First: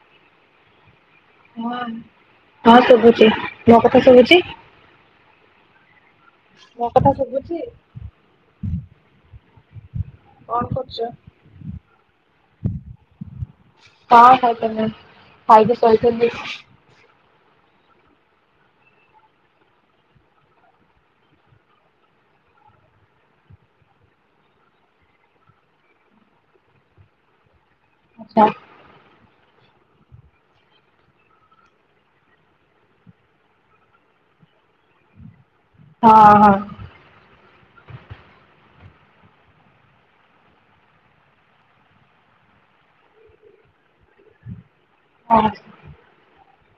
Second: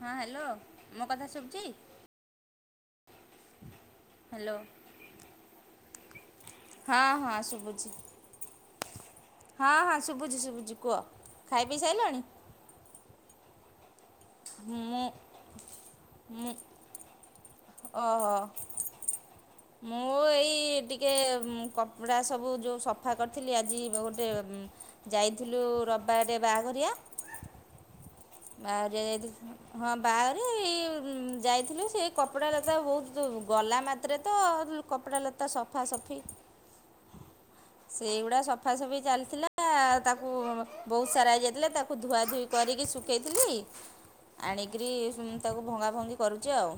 ହଁ ହ୍ୟାଲୋ ମୋ କଥା ଶୁଭୁଚି। ହଁ। ହଁ ଶୁଭୁଚି ମୋ କଥା ଶୁଭୁଚି। ହ୍ୟାଲୋ [unintelligible] ମୋ ହଁ କଥା ହଁ ଶୁଭୁଚି! ଶୁଭୁଛି ହଁ ହଁ ଶୁଭୁଛିି କଣ ଶୁଭୁଛିି କରୁଛ? କୁହ ଖାଇ ପିଇ ସାଇଲଣି? ହଁ ଖାଇସାରିଲୁନି ମୁଁ ଖାଇକି ସୋଇଥିଲି। ମୁଁ ଓହୋ। ମୁଁ ଏଇ ଟିକେ ଉଁ କପଡ଼ା ସବୁ ଯଉ ସଫା କରିଥିଲି ଆଜି ଗୋଟେ ଉଁ। ଯାଇଥିଲୁ ରବିବାରରେ ବାହାଘରିଆ। ଆଚ୍ଛା ବାହା ଘରିଆ ଯାଇଥୀ ହଁ ବାହାଘରିଆ ଏଇ ଉଁ ଯାଇଥିଲୁ ସେ କପଡ଼ାର ତ ବହୁତୁ ଗଲା ମାତ୍ରାରେ ତ ତ କପଡ଼ା ଲତା ସଫା ହଁ ସଫି। ହଁ। ସେଇଗୁଡା ସଫାସଫି ଚାଲିଥିଲା ତାକୁ ବହୁତ ସାରା ହେଇଯାଇଥିଲା ତାକୁ ଧୁଆ ଧୁଇ କ ଧୋଇକି ଶୁଖେଇଥିଲି ଆଣିକିରି ଉଁ ହଁ ତାକୁ ଭଙ୍ଗା ଭଙ୍ଗି କରୁଚି ଆଉ।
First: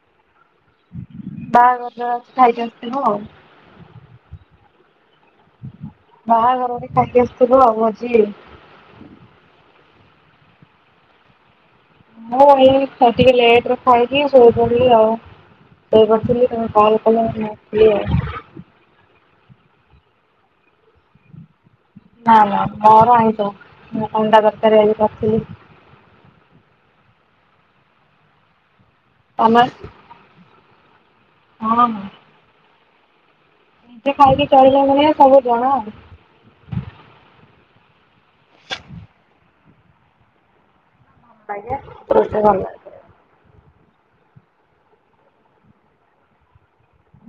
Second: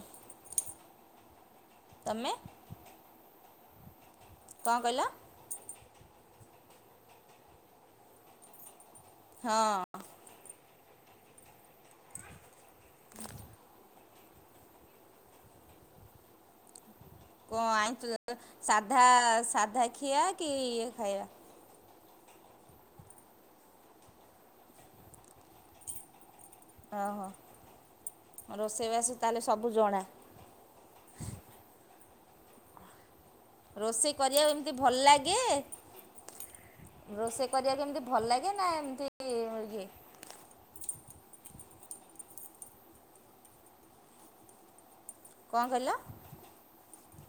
ବାହାଘରଡଲେ ତମେ ଖାଇକି ଆସିଥିବ ଆଉ। କଣ କହିଲ? ବାହାଘରରେ ଖାଇକି ଆସିଥିବ ଆଉ ଭୋଜି। ହଁ। ମୁଁ ଏଇ ହ ଟିକେ ଲେଟରେ ଖାଇକି ଶୋଇପଡିଲି ଆଉ। ସୋଇପଡିଥିଲି ତମେ କଲ୍ କଲ ମୁଁ କଣ ଉଠିଲି ଆଉ। ଆଇଁଚୁ ସାଧା ସାଧା ଖିଆ କି ଇଏ ଖାଇବା। ନା ନା ମୋର ଆଇଁଷ ମୁଁ ଅଣ୍ଡା ତରକାରୀ ଆଜିି କରିଥିଲି। ଓହୋ ରୋଷେଇବାସ ତାହେଲେ ତମେ? ସବୁ ଜଣା। ହଁ ହଁ। ନିଜେ ରୋଷେଇ ଖାଇକି କରିବାକୁ ଏମିତି ଚଳିଲା ଭଲ ଭଳିଆ ଲାଗେ। ସବୁ ଜଣା ଆଉ। ରୋଷେଇ କରିବାକୁ ଏମିତି ଭଲ ଲାଗେ ନା ଏମିତି ଇଏ? ଆଜ୍ଞା ରୋଷେଇ ଭଲ ଲାଗେ। କଣ କହିଲ?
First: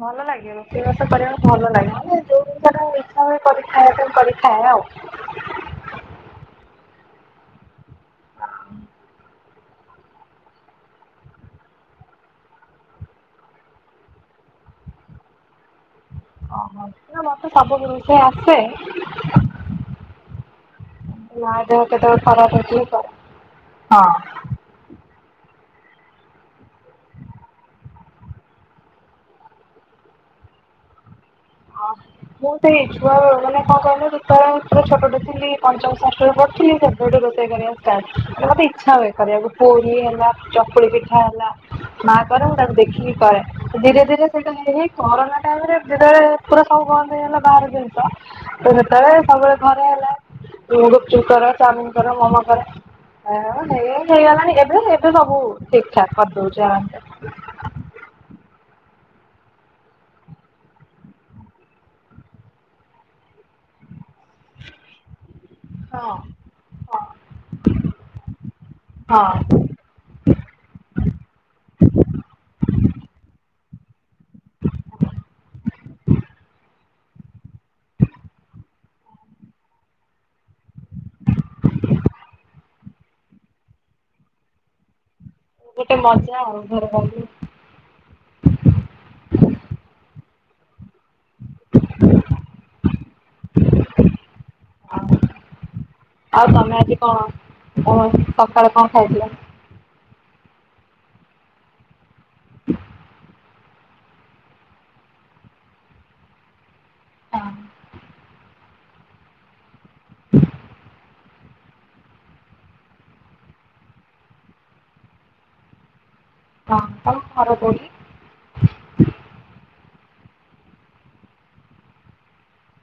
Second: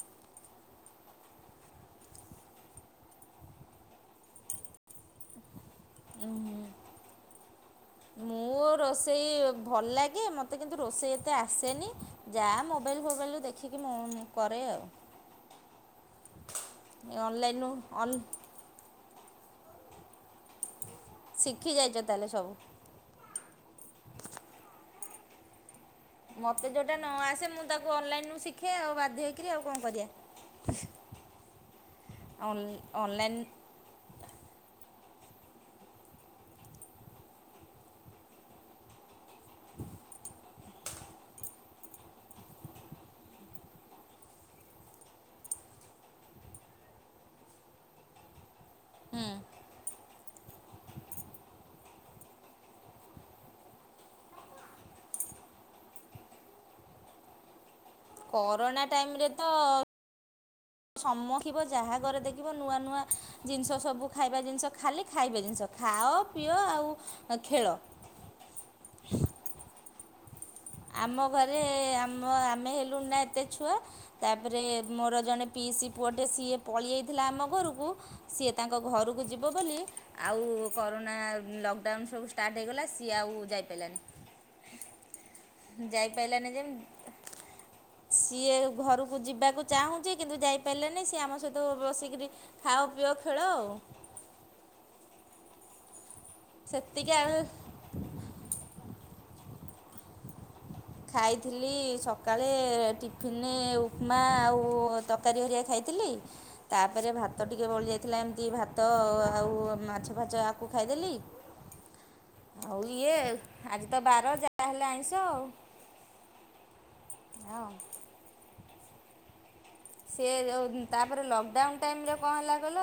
ଭଲ ଲାଗେ ରୋଷେଇବାସ କରିବାକୁ ଭଲ ଲାଗେ ମାନେ ଯୋଉ ଜିନିଷ ଟା ଇଚ୍ଛା ହୁଏ କରିକି ଖାଇବା ପାଇଁ କରିକି ଖାଏ। [unintelligible] ଉଁ ମୁଁ ରୋଷେଇ। ଭଲ ଲାଗେ ମୋତେ କିନ୍ତୁ ରୋଷେଇ ଏତେ ଆସେନି ଯାହା ମୋବାଇଲ୍ ଫୋବାଇଲରୁ ଦେଖିକି ମୁଁ କରେ। ଅ। ଓହୋ ନା ମତେ ସବୁ ଅନ୍ ରୁଷେଇ ଆସେ। ମା ଶିଖି ଦେହ ଯାଇଛ କେତେବେଳେ ତାହେଲେ ଖରାପ ସବୁ ହେଇଥିବ କରେ ହଁ। ମତେ ଯୋଉଟା ନ ଆସେ ମୁଁ ତାକୁ ଅନଲାଇନରୁ ଶିଖେ ଆଉ ବାଧ୍ୟ ହେଇକିରି ଆଉ କଣ କରିବା। ହଁ ମୁଁ ତ ଏଇ ଛୁଆ ଅନଲାଇନ୍ ମାନେ କଣ କହିଲ ଦିପା ପୁରା ଛୋଟ ଟେ ଥିଲି ପଞ୍ଚମ ଷଷ୍ଠ ରେ ପଢ଼ୁଥିଲି ସେବେଠୁ ରୋଷେଇ କରିବା ଷ୍ଟାର୍ଟ ମତେ ଇଚ୍ଛା ହୁଏ କରିବାକୁ ପୁ ପୁରୀ ହେଲା ଚକୁଳି ପିଠା ହେଲା ମା କରେ ମୁଁ ତାକୁ ଦେଖିକି କରେ ଧୀରେ ଧୀରେ ସେଇଟା ହେ ଏଇ କରୋନା ଟାଇମ ରେ ଯେତେବେଳେ। ପୁରା ସବୁ ବନ୍ଦ ହେଇଗଲା ବାହାର ଜିନିଷ ତ ସେତେବେଳେ ସବୁବେଳେ ଘରେ ହେଲା। ଉଁ ଗୁପଚୁପ କର ଚାଓମିନ କର ମୋମୋ କର। ଆ ହେଇ ହେଇଗଲାଣି ଏବେ ଏବେ ସବୁ ଠିକ ଠାକ କରିଦଉଛି ଆରାମ ସେ। କରୋନା ଟାଇମ ରେ ତ। ସମ୍ମୋଖିବ ଯାହା ଘରେ ଦେଖିବ ନୂଆ ନୂଆ ଜିନିଷ ସବୁ ଖାଇବା ଜିନିଷ ଖାଲି ଖାଇବେ। ଜିନିଷ ଖାଅ ହଁ। ପିଅ ଆଉ ଅ ଖେଳ। ହୁଁ ଆମ ଘରେ ଆମ ଆମେ ହେଲୁଣି ନା ଏତେ ଛୁଆ। ତାପରେ ମୋର ଜଣେ ପିଇସି ପୁଅଟେ ସିଏ ପଳିଆଇଥିଲା ଆମ ଘରକୁ ସିଏ ତା କ ଘରକୁ ଯିବ ବୋଲି ଆଉ କରୋନା ଲକ୍ଡାଉନ୍ ସବୁ ଷ୍ଟାର୍ଟ ହେଇଗଲା ସିଏ ଆଉ ଯାଇ ପାଇଲାନି। ଗୋଟେ ମଜା ଆଉ ଘରବନ୍ଦୀ। ସିଏ ଘରକୁ ଯିବାକୁ ଚାହୁଁଛି କିନ୍ତୁ ଯାଇ ପାଇଲାନି ସିଏ ଆମ ସହିତ ବସିକିରି ଖାଅ ପିଅ ଖେଳ ଆଉ। ଆଉ ତମେ ଆଜି ସେତିକି କଣ ଆଉ କଣ ସକାଳେ କଣ ଖାଇଥିଲ? ଖାଇଥିଲି ସକାଳେ ଟିଫନ୍ ମାନେ ଉପମା ଆଉ ତରକାରୀ ହରିଆ ଖାଇଥିଲି ତାପରେ ଭାତ ଟିକିଏ ବଳିଯାଇଥିଲା ଏମିତି ଭାତ ଆଉ ମାଛ ଫାଚ ଆକୁ ଖାଇଦେଲି। ଆଉ ଇଏ ଆଜି ତ ବାର ଯାହା ହେଲେ ଆଇଷ ଆଉ ହଁ କଣ କରର ହଁ କ [unintelligible] ସେ ତାପରେ ଲକ୍ଡାଉନ ଟାଇମରେ କଣ ହେଲା କଲ,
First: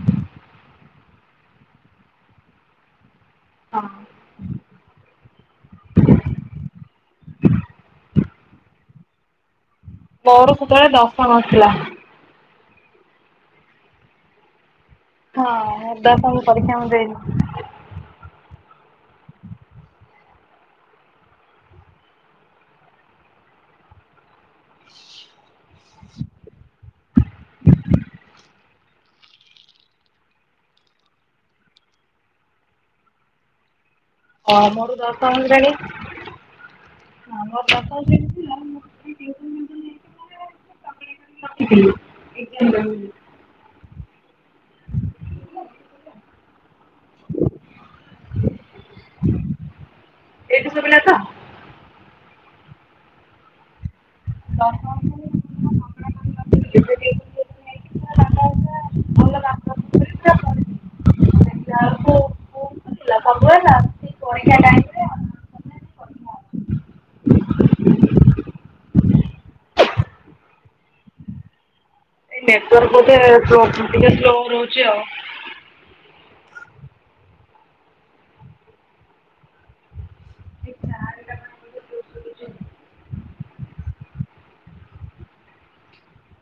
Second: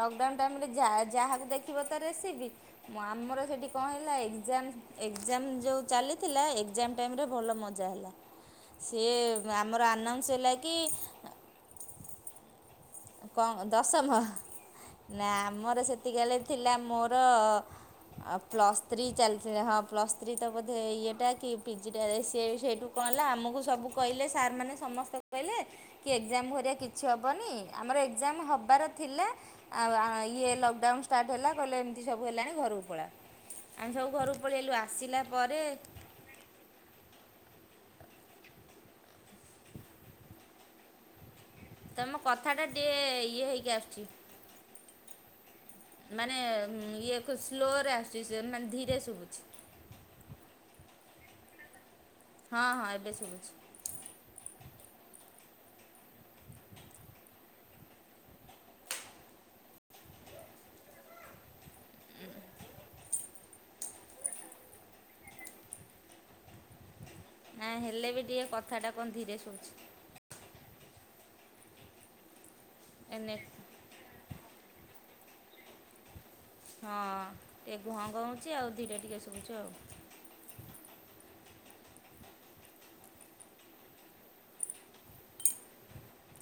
ଲକ୍ଡାଉ ଟାଇମରେ ଯାହା ଦେଖିବ ତ ରେସିପି ଆମର ସେଠି ହଁ କଣ ହେଲା ଏଜାମ, ଏକ୍ଜାମ ଯୋଉ ଚାଲିଥିଲା ଏଜାମ ଟାଇମ ରେ ଭଲ ମଜା ହେଲା, ସିଏ ଆମର ଆନାଉନ୍ସ ହେଲା କି ହେଲା। କ ଦଶମ। ନା ଆମର ହଁ ସେତିକଳେ ଦଶମ ଥିଲା ପରୀକ୍ଷା ମୁଁ ମୋର ଦେଇନି। ପ୍ଲସ୍ ଥ୍ରୀ ଚାଲିଥିଲେ, ହଁ ପ୍ଲସ୍ ଥ୍ରୀ ତ ବୋଧେ ଇଏଟା କି ପିଜିଟା ସେ ସେଇଠୁ କଣ ହେଲା ଆମକୁ ଆମକୁ ସବୁ କହିଲେ, ସାର୍ମାନେ ସମସ୍ତଙ୍କୁ କହିଲେ କି ଏକ୍ଜାମ ଭରିଆ କିଛି ହେବନି। ଆମର ଏକ୍ଜାମ୍ ହେବାର ଥିଲା ଆଉ ଇଏ ଲକ୍ଡାଉନ୍ ଷ୍ଟାର୍ଟ ହେଲା କହିଲେ ଏମିତି ସବୁ ହେଲାଣି ଘରକୁ ପଳାଅ। [inaudible] ହ ମୋର ଦଶମ ଶ୍ରେଣୀ। ଥିଲାଁ [unintelligible] ତମ କଥା ଟା ଟିକେ ଇଏ ହେଇକି ଆସୁଛି। ମାନେ, ଇଏ ସ୍ଲୋରେ ଆସୁଛି, ମାନେ ଧୀରେ ଶୁଭୁଛି ଏଠୁ ସୁଭିଲାତ? ହଁ, ହଁ, ଏବେ ଶୁଭୁଛି ଦର୍ଶନ [unintelligible] [inaudible] [unintelligible] ପରୀକ୍ଷା ଟାଇମ ରେ ନେଟୱାର୍କ [unintelligible] ନା ହେଲେ ବି ଟିକେ କଥାଟା କଣ ଧିରେ ଶୁଭୁଛି। ନେଟୱାର୍କ ବୋଧେ ଏ ନେଟ୍ ଟିକେ ସ୍ଲୋ ରହୁଛି ଆଉ ହଁ ଟିକେ ଘଂ ଘଂ ହେଉଛି ଆଉ ଧୀରେ ଟିକେ ଶୁଭୁଛି ଆଉ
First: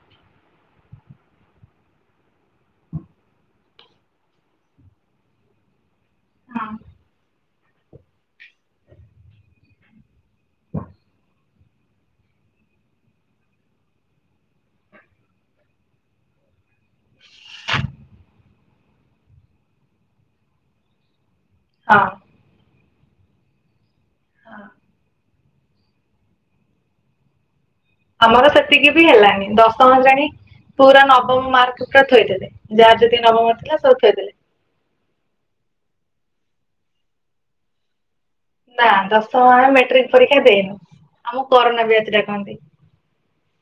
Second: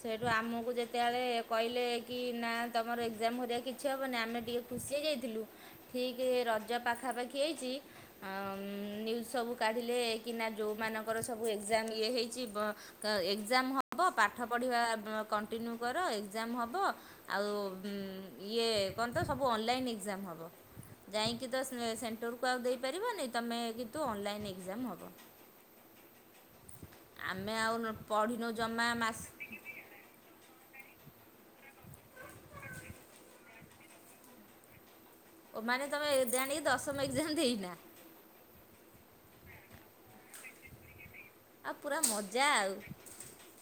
ସେଇଠୁ ଆମକୁ ଯେତେବେଳେ କହିଲେ କି -ନା ତମର ଏକଜାମ ହରିଆ କିଛି ହେବନି ଆମେ ଟିକେ ଖୁସି ହେ ଯାଇଥିଲୁ, ଠିକ ରଜ ହଁ ପାଖାପାଖି ହେଇଛି ନ୍ୟୁଜ୍ ସବୁ କା ଟିଲେ କିନା ଯଉମାନଙ୍କର ସବୁ ଏଜାମ ଇଏ ହେଇଛି, ଏକଜାମ ହେବ ପା ପାଠ ପଢ଼ିବା କଣ୍ଟିନ୍ୟୁ କର, ଏକଜାମ୍ ହବ ଆଉ ଇଏ, କଣନ୍ତ ସବୁ ଅନଲାଇନ୍ ଏକଜାମ ହେବ, ଯାଇକି କି ତ ହଁ ସେଣ୍ଟରକୁ ଆଉ ଦେଇପାରିବନି, ତୁମେ କିନ୍ତୁ ଅନଲାଇନ୍ ଏକଜାମ ହେବ। ଆମେ ଆଉ ଆମର ପଢ଼ିନୁ ଜମା ସେତିକି ବି ମାସ ହେଲାନି ଦଶମ୍ ଜାଣି ପୁରା ନବମ ମାର୍କ ପା ଥୋଇଦେଲେ ଯାହା ଯେତିକି ନବମ ଥିଲା ସବୁ ଥୋଇଥିଲେ। ଓ ମାନେ ତୁମେ ଜାଣିକି, ଦଶମ ଏକଜାମ ଦେଇନା ନା ଦଶମ, ଆମେ ମେଟ୍ରିକ ପରୀକ୍ଷା ଦେଇନୁ। ଆମକୁ ଆଉ କରୋନା ପୁରା ବ୍ୟାଚ ମଜା ଡାକନ୍ତି ଆଉ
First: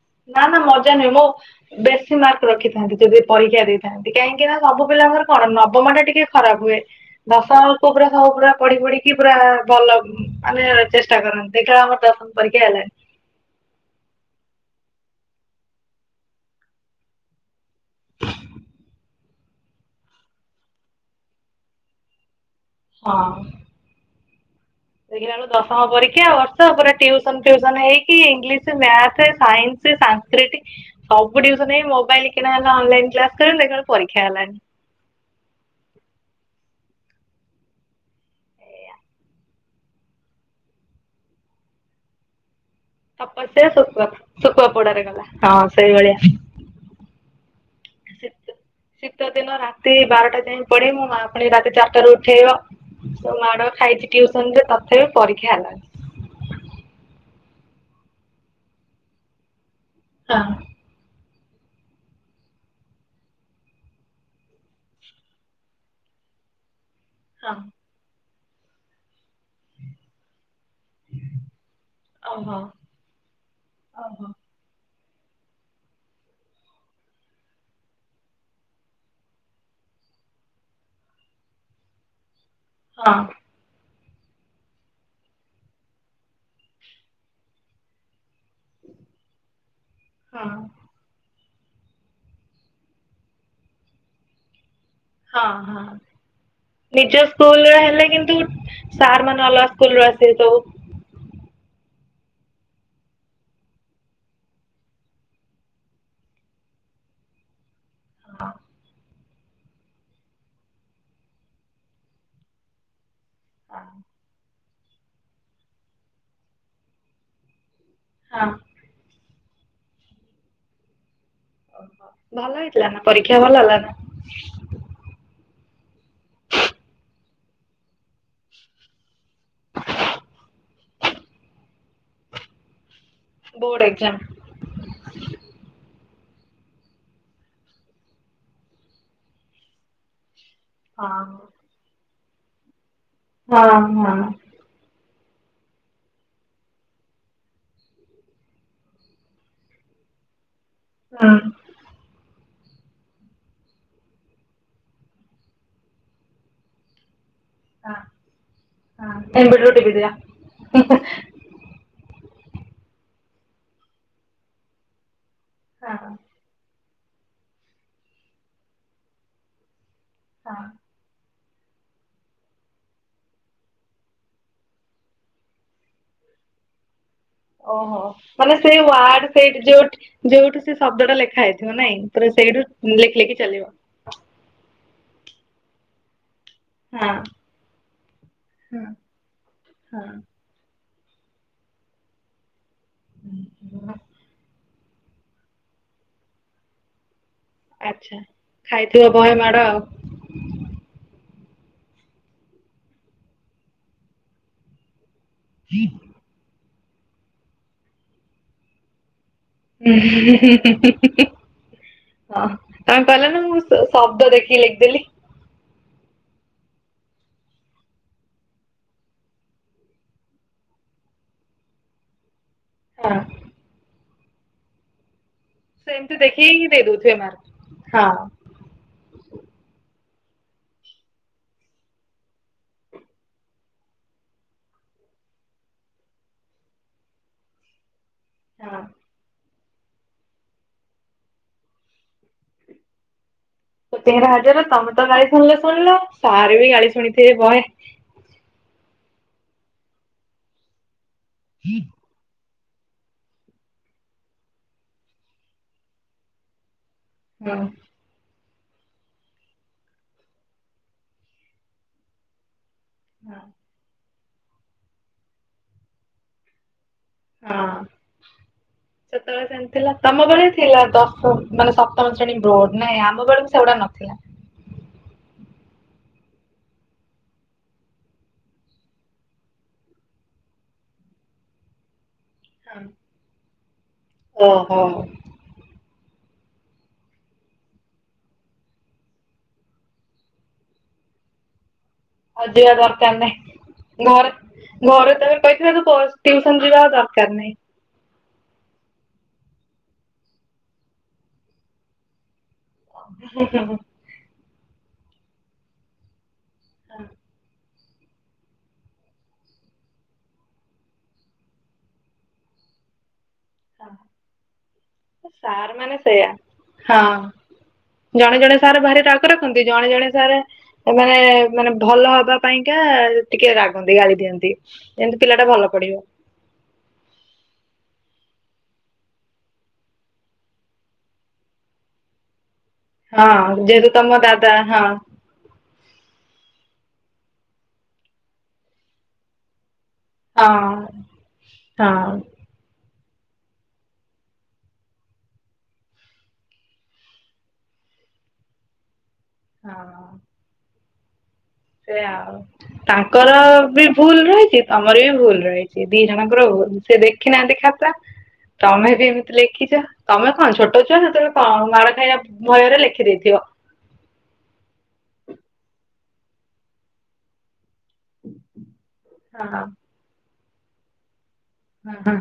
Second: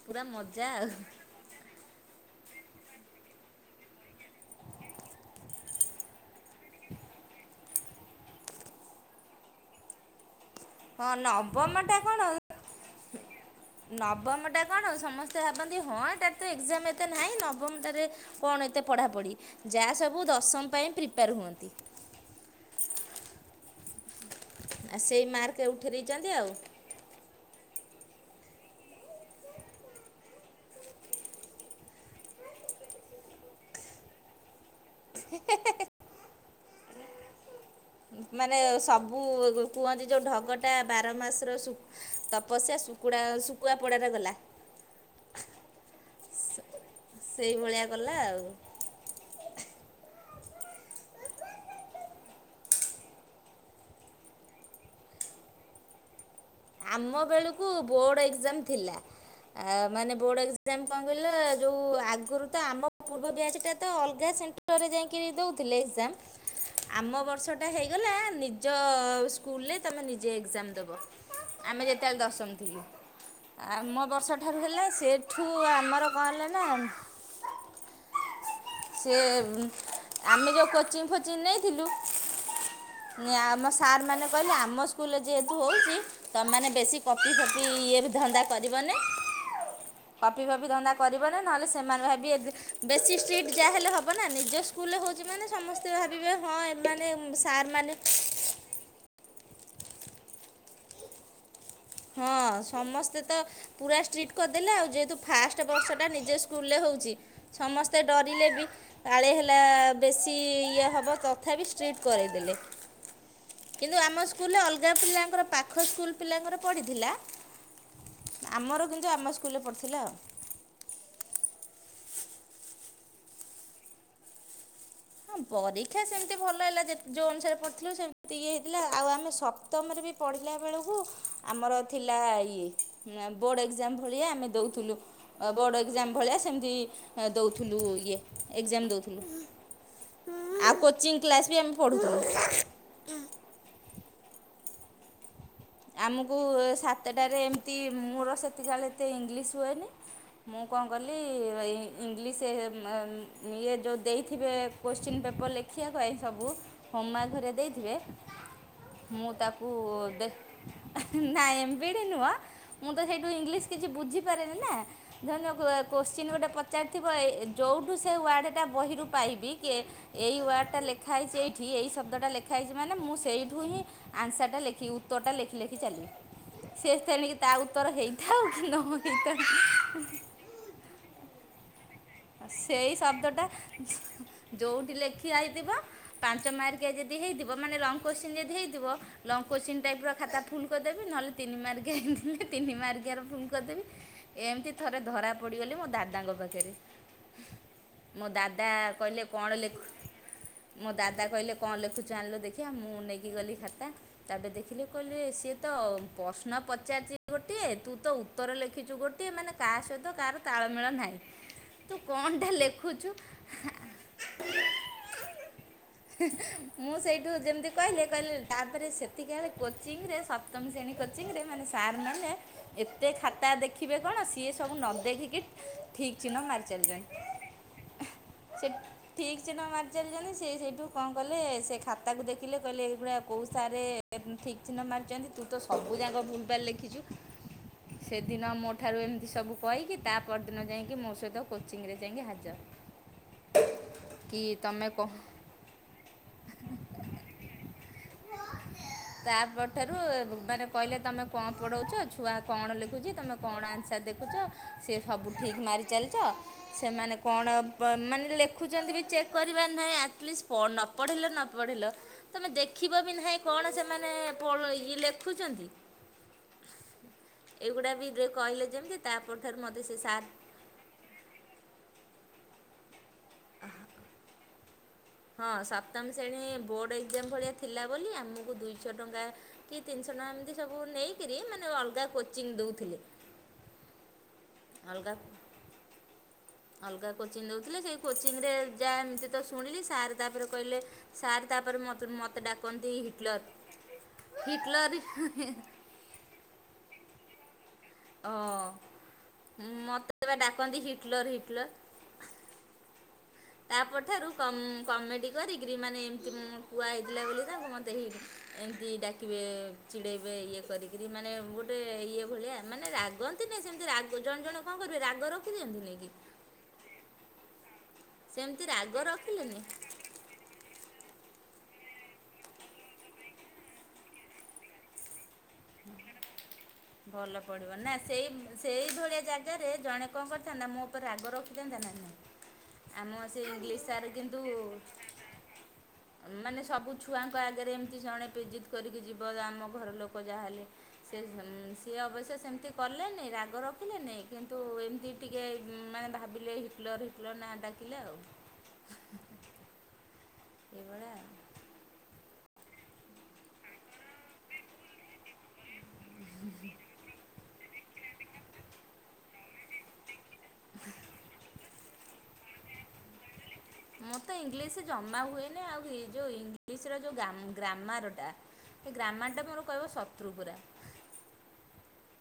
ପୁରା ନା ନା ଆଉ। ମଜା ନୁହେଁ ମୁଁ ବେଶୀ ମାର୍କ ରଖିଥାନ୍ତି, ଯଦି ପରୀକ୍ଷା ଦେଇଥାନ୍ତି, କାହିଁକି ନା ସବୁ ପିଲାଙ୍କର କଣ ନବମ ଟା ଟିକେ ଖରାପ ହୁଏ, ଦ ଶମକୁ ପୁରା ସବୁ ପୁରା ପଢି ପଢିକି ପୁରା ଭଲ ମାନେ ହଁ ଚେଷ୍ଟା କରନ୍ତି ଦେଖିଲା ନବମଟା ଆମର କଣ ଦଶମ ପରୀକ୍ଷା ହେଲାଣି। ନବମଟା କଣ ସମସ୍ତେ ଭାବନ୍ତି, ହଁ ଏଟା ତ ଏକଜାମ ଏତେ ନାହିଁ, ନବମଟାରେ କଣ ଏତେ ପଢ଼ାପଢ଼ି ଯାହା ସବୁ ଦଶମ ପାଇଁ ପ୍ରିପେୟାର ହୁଅନ୍ତି। ହଁ ଆଉ ସେଇ ଦେଖିଲା ବେଳୁ ମାର୍କ ଦଶମ ଉଠେଇ ପରୀକ୍ଷା ଦେଇଛନ୍ତି ଆଉ ବର୍ଷ ପରେ ଟଉସନ ଫ୍ୟୁସନ ହେଇକି ଇଂଲିଶ, ମ୍ୟାଥ ସାଇନ୍ସ, ସାଂସ୍କ୍ରିଟ ସବୁ ଟିଉସନ ହେଇ, ମୋବାଇଲ କିଣା ହେଲା, ଅନଲାଇନ୍ ଦେଖୁ ପରୀକ୍ଷା ହେଲାଣି। ମାନେ ସବୁ କୁହନ୍ତି, ଯୋଉ ଢଗଟା ବାର ମାସର ସୁ ତପସା ଶୁଖଆ ଶୁଖୁଆ ପୋଡାରେ ଗଲା, ହଁ ସେଇଭଳିଆ ସେଇଭଳିଆ ଗଲା ଶୀତ ଆଉ। ଶୀତ ଦିନ ରାତି ବାରଟା ଯାଏଁ ପଢେଇ ମୋ ମା ପୁଣି ରାତି ଚାରିଟାରେ ଉଠେଇବ ଯଉ ମାଡ ଖାଇଚି ଟଉସନରେ ତଥାପି ପରୀକ୍ଷା ହେଲାନି। [inaudible] ଆମ ବେଳକୁ ବୋର୍ଡ ଏକଜାମ ଥିଲା ଏଁ ମାନେ ହଁ ବୋର୍ଡ ଏକଜାମ କଣ କହିଲେ ହେଲେ ଯଉ ଆଗରୁ ତ ଆମ ପୂର୍ବ ବ୍ୟାଚ ଟା ତ ଅଲଗା ସେଣ୍ଟରରେ ଯାଇକି ଦେଉଥିଲେ ଏକଜାମ ଆମ ହଁ ବର୍ଷଟା ହେଇଗଲା ନିଜ ସ୍କୁଲରେ ତମେ ନିଜେ ଏକଜାମ ଦେବ। ଆମେ ଯେତେବେଳେ ଦଶମ ଓହୋ ଥିଲୁ ଆମୋ ଓହୋ ବର୍ଷଠାରୁ ହେଲେ ସେ ଠୁ ଆମର କଣ ହେଲା ନା ସେ ଆମେ ଯଉଁ କୋଚିଂ ଫୋଚିଂ ନେଇଥିଲୁ ହଁ ଆମ ସାର୍ ମାନେ କହିଲେ ଆମ ସ୍କୁଲରେ ଯେହେତୁ ହଉଚି ତମାନେ ବେଶୀ କପି ଫପି ଇଏ ବି ଧନ୍ଦା କରିବ ନାଇ। କପି ହଁ। ଫପି ଧନ୍ଦା କରିବନି। ନହେଲେ ସେମାନେ ଭାବିବେ ବେଶୀ ଷ୍ଟ୍ରିଟ୍ ଯାହାଲେ ହବ ନା ନିଜ ସ୍କୁଲରେ ହଉଚି ମାନେ ହଁ ହଁ ସମସ୍ତେ ଭାବିବେ ହଁ ଏମାନେ ନିଜ ସାର୍ ସ୍କୁଲରେ ମାନେ ସ୍କୁଲରୁୁ ଆସିବେ ସବୁ ହଁ ସମସ୍ତେ ତ ପୁରା ଷ୍ଟ୍ରିଟ କରିଦେଲେ ଆଉ ଯେହେତୁ ଫାଷ୍ଟ ବର୍ଷଟା ନିଜ ସ୍ଲୁଲରେ ହଉ ଊଚି ସମସ୍ତେ ଡରିଲେ ହଁ ବି। କାଳେ ହେଲା ବେଶୀ ଇଏ ହେବ ତଥାପି ଷ୍ଟ୍ରିଟ୍ କରେଇଦେଲେ। କିନ୍ତୁ ଆମ ସ୍କୁଲରେ ଅଲଗା ପିଲାଙ୍କର ପାଖ ସ୍କୁଲ ପିଲାଙ୍କର ପଡିଥିଲା। ହଁ ଆମର କିନ୍ତୁ ଆମ ସ୍କୁଲରେ ପଢ଼ିଥିଲା ଆଉ। ଭଲ ହେଇଥିଲା ନା ପରୀକ୍ଷା ଭଲ ହେଲା ନା? ହଁ ପରୀକ୍ଷା ସେମିତି ଭଲ ହେଲା ଯେ ଯୋଉ ଅନୁସାରେ ପଢଥିଲୁ ସେମିତି ଇଏ ହେଇଥିଲା ଆଉ ଆମେ ସପ୍ତମରେ ବି ପଢ଼ିଲା ବେଳକୁ ଆମର ଥିଲା ଇଏ ବୋର୍ଡ଼ ଏକ୍ଜାମ ଭଳିଆ ଆମ ଦଉଥିଲୁ ବୋର୍ଡ ଏକ୍ସାମ୍ ଭଳିଆ ସେମିତି ଦଉଥିଲୁ ଇଏ ଏକ୍ଜାମ ଦଉଥିଲୁ। ଆଉ କୋଚିଂ ହଁ କ୍ଲାସ ବି ଆମେ ପଢୁଥିଲୁ। ହଁ ହଁ। ଆମକୁ ସାତଟାରେ ଏମିତି ମୋର ସେତିକା ବେଳେ ଏତେ ଇଂଲିଶ ହୁଏନି। ମୁଁ କଣ କଲି ର ଇଂଲିଶ ସେ ଇଏ ଯେଉ ଦେଇଥିବେ କୋଶ୍ଚିନ୍ ପେପର୍ ଲେଖିବା ପାଇଁ ସବୁ ହୋମାର୍କ ଥରେ ଦେଇଥିବେ, ହଁ ମୁଁ ହଁ ତାକୁ ଏବେଠୁ ଟିପିଦିଅ ନାଇଁ ଏମ୍ ବି ଡି ନୁଅ ମୁଁ ତ ସେଇଠୁ ଇଂଲିଶ କିଛି ବୁଝି ପାରେନି ନା ଧରିନିଅ ହଁ କୋତ୍ସେନ୍ ଗୋଟେ ପ ପଚାରିଥିବ ଏଇ ଯଉଠୁ ସେ ୱାର୍ଡ଼ଟା ବହିରୁ ପାଇବି କି ଏଇ ହଁ। ୱାର୍ଡ଼ଟା ଲେଖା ହେଇଚି ଚି ଏଇ ଶବ୍ଦଟା ଲେଖା ହେଇଚି ମାନେ ମୁଁ ସେଇଠୁହିଁ ଆନ୍ସାର୍ ଲେଖି ଉତ୍ତରଟା ଲେଖ ଲେଖି ଚାଲିଲି ସେ ତେଣିକି ତା ଉତ୍ତର ଓହୋ ହେଇଥାଉ ମାନେ କି ନ ସେଇ ୱାର୍ଡ ହେଇଥାଉ ସେଇଠି ଯୋଉଠି ଯୋଉଠୁ ସେ ଶବ୍ଦ ଟା ଲେଖା ହେଇଥିବ ନାଇଁ। ପୁରା ସେଇଠୁ ସେଇ ଲେଖି ଶବ୍ଦ ଲେଖି ଟା ଚାଲିବ ଯୋଉଠି ଲେଖା ହେଇଥିବ ପାଞ୍ଚ ମାର୍କିଆ ହଁ। ଯଦି ହେଇଥିବ ମାନେ ଲଙ୍କ କୋତ୍ସିନ ଯଦି ହଁ ହେଇଥିବ ଲଙ୍କ କୋତ୍ସିନ୍ ଟାଇପର ଖାତା ଫୁଲ କରିଦେବି ନହେଲେ ତିନି ମାର୍କିଆ ହେଇଥିଲେ ତିନି ମର୍କିଆର ଫୁଲ୍ ହଁ। କରିଦବି ଏମତି ଥରେ ଧରା ପଡିଗଲି ମୋ ଦାଦାଙ୍କ ପାଖରେ। ଆଚ୍ଛା ମୋ ଦାଦା ଖାଇଥିବ କହିଲେ ବହେ କଣ ମାଡ ଆଉ। ଲେଖୁ ମୋ ଦାଦା କହିଲେ କଣ ଲେଖୁଚୁ ଆଣିଲୁ ଦେଖିବା ମୁଁ ନେଇକି ଗଲି ଖାତା ତାପରେ ଦେଖିଲେ କହିଲେ ସିଏ ତ ପ୍ରଶ୍ନ ପଚାରିଚି ଗୋଟିଏ ତୁ ତ ଉତ୍ତର ଲେଖିଚୁ ଗୋଟେ। ଗୋଟିଏ ମାନେ କାହା ସହିତ କାହାର ତାଳମେଳ ନାହିଁ। ତୁ ହଁ କ'ଣଟା ତମେ ଲେଖୁଛୁ କହିଲନି ମୁଁ ଶ - ଶବ୍ଦ ଦେଖିକି ଲେଖିଦେଲି। ମୁଁ ସେଇଠୁ ଯେମିତି କହିଲେ କହିଲେ ତାପରେ ସେତିକା ବେଳେ କୋଚିଂରେ ସପ୍ତମ ଶ୍ରେଣୀ କୋଚିଂରେ ମାନେ ସାର୍ ନହେଲେ ଏତେ ହଁ ଖାତା ଦେଖିବେ କଣ ସିଏ ସବୁ ନ ଦେଖିକି ଠିକ୍ ସେମିତି ଚିହ୍ନ ଦେଖିକ ମାରି ହିଁ ଦେଇ ଚାଲିଛନ୍ତି ଦଉଥିବେ ମାର୍କ? ସେ ହଁ। ଠିକ୍ ଚିହ୍ନ ମାରି ଚାଲିଚନ୍ତି ସେ ସେଇଠୁ କଣ କଲେ ସେ ଖାତାକୁ ଦେଖିଲେ କହିଲେ ଏଗୁଡା କୋଉ ସାରେ ଠିକ୍ ଚିହ୍ନ ମାରିଛନ୍ତି। ତୁ ତ ସବୁ ଯାକ ଭୁଲଭାଲ ଲେଖିଛୁ। ସେଦିନ ମୋ ହଁ। ଠାରୁ ଏମିତି ସବୁ କହିକି ତା ପରଦିନ ଯାଇକି ମୋ ସହିତ କୋଚିଂରେ ଯାଇକି ହାଜର। [unintelligible] କି ତମେ ତ କହ ଗାଳି ଶୁଣିଲ ଶୁଣିଲ ସାର୍ ବି ଗାଳି ଶୁଣିଥିବେ ବହେ। ତା ପରଠାରୁ ମାନେ କହିଲେ ତମେ କଣ ପଢ଼ୋଉଛ ଛୁଆ କଣ ଲେଖୁଛି ତୁମେ କଣ ଆନ୍ସର ଦେଖୁଛ। ସେ ସବୁ ଠିକ୍ ମାରିଚାଲିଛ। ସେମାନେ କଣ ହଁ [unintelligible] ଦେଖୁଛନ୍ତି ବି ଚେକ୍ କରିବାର ନାହିଁ। ଆଟଲିଷ୍ଟ ନ ପଢ଼ିଲ ନ ପଢ଼ିଲ ତମେ ଦେଖ ଲେଖିବ ବି ନାହିଁ କଣ ସେମାନେ ଇଏ ଲେଖୁଛନ୍ତି। ହଁ ଏଗୁଡ଼ା ବି ଦେ- କହିଲେ ଯେମିତି ସେତେବେଳେ ତାପରଠାରୁ ସେମତି ମୋତେ ଥିଲା ସେ ସାର୍ ତମ ବେଳେ ଥିଲା ଦଶ ମାନେ ସପ୍ତମ ଶ୍ରେଣୀ ବ୍ରୋଡ ନାଇଁ ଆମ ବେଳକୁ ସେଗୁଡା ନଥିଲା। ହଁ ସପ୍ତମ ଶ୍ରେଣୀ ବୋର୍ଡ଼ ଏକ୍ଜାମ ଭଳିଆ ଥିଲା ବୋଲି ଆମକୁ ଦୁଇଶହ ଟଙ୍କା କି ତିନିଶହ ଟଙ୍କା ଏମିତି ସବୁ ନେଇକିରି ମାନେ ଅଲଗା କୋଚିଂ ଦଉଥିଲେ। ଓ ହୋ। ଅଲଗା କୋଚିଂ ଦଉଥିଲେ ସେଇ କୋଚିଂରେ ଯାଏ ଏମିତି ତ ଶୁଣିଲି ସାର୍ ତାପରେ କହିଲେ ସାର୍ ତାପରେ ମତେ ମତେ ଆଉ ଯିବା ଡାକନ୍ତି ଦରକାର ନାହିଁ ହିଟଲର। ଘରେ ହିଟଲର ଘରେ [unintelligible] ଟିଉସନ ଯିବା ଦରକାର ନାହିଁ। ଅ ମତେ ବା ଡାକନ୍ତି ହିଟଲର, ହିଟଲର। ତାପଠାରୁ କମେଡି କରିକିରି ମାନେ ଏମତି କୁହା ହେଇଥିଲା ବୋଲି ତାଙ୍କୁ ମତେ ଏମିତି ଡାକିବେ ଚିଡ଼େଇବେ ଇଏ କରିକିରି ମାନେ ଗୋଟେ ଇଏ ଭଳିଆ ମାନେ ରାଗନ୍ତି ନାଇଁ ସେମିତି ରାଗ ଜଣେ ଜଣ କଣ କରିବେ ରାଗ ସାର୍ ରଖିଦିଅନ୍ତି ମାନେ ନେଇଁ କି। ସେଇଆ ହଁ ଜଣେ ଜଣେ ସେମିତି ସାର୍ ରାଗ ଭାରି [unintelligible] ରଖିଲେନି ରଖନ୍ତି ଜଣେ ଜଣେ ସାର୍ ମାନେ ମାନେ ଭଲ ହବା ପାଇଁକା ଟିକେ ରାଗନ୍ତି ଗାଳି ଦିଅନ୍ତି। ପିଲା ଟା ଭଲ ପଢିବ ଭଲ ପଡିବ ନା ସେଇ ସେଇ ଭଳିଆ ଜାଗା ରେ ଜଣେ କଣ କରିଥାନ୍ତା ମୋ ଉପରେ ରାଗ ରଖିଥାନ୍ତା ନାଁ ନାଇଁ। ହଁ ଯେହେତୁ ତମ ଦାଦା ହଁ ମାନେ ସବୁ ଛୁଆଙ୍କ ଆଗରେ ଏମିତି ଜଣେ ବେଜିତ କରିକି ଯିବ ଆମ ଘର ଲୋକ ହଁ ଯାହେଲେ ସିଏ ହଁ ଅବଶ୍ୟ ସେମିତି କ କଲେନି ରାଗ ରଖିଲେନି କିନ୍ତୁ ଏମିତି ଟିକେ ମାନେ ଭାବିଲେ ହିଟଲର ହିଟଲର ନା ଡାକି ଡାକିଲେ ଆଉ ହଁ। ସେଇ ଭଳିଆ ଆଉ। ସେ ଆଉ ତାଙ୍କର ବି ଭୁଲ ରହିଛି। ତମର ବି ଭୁଲ ରହିଛି। ସେ ଦି ଜଣଙ୍କର ସେ ଦେଖିନାହାନ୍ତି ଖାତା ତମେ ବି ଏମିତି ଲେଖିଛ। ତମେ କଣ ଛୋଟ ଛୁଆ ସେତେବେଳେ କ ମାଡ଼ ଖାଇବା ଭୟରେ ଲେଖିଦେଇଥିବ। ମୁଁ ତ ଇଂଲିଶ ଜମା ହୁଏନି। ଆଉ ଯୋଉଁ ଇଂଲିଶ ର ଯୋଉଁ ଗ୍ରା ଗ୍ରାମାରଟା ଏ ହଁ ଗ୍ରାମାରଟା ହଁ ମୋର କହିବ ଶତ୍ରୁ ପୁରା। ହ ହ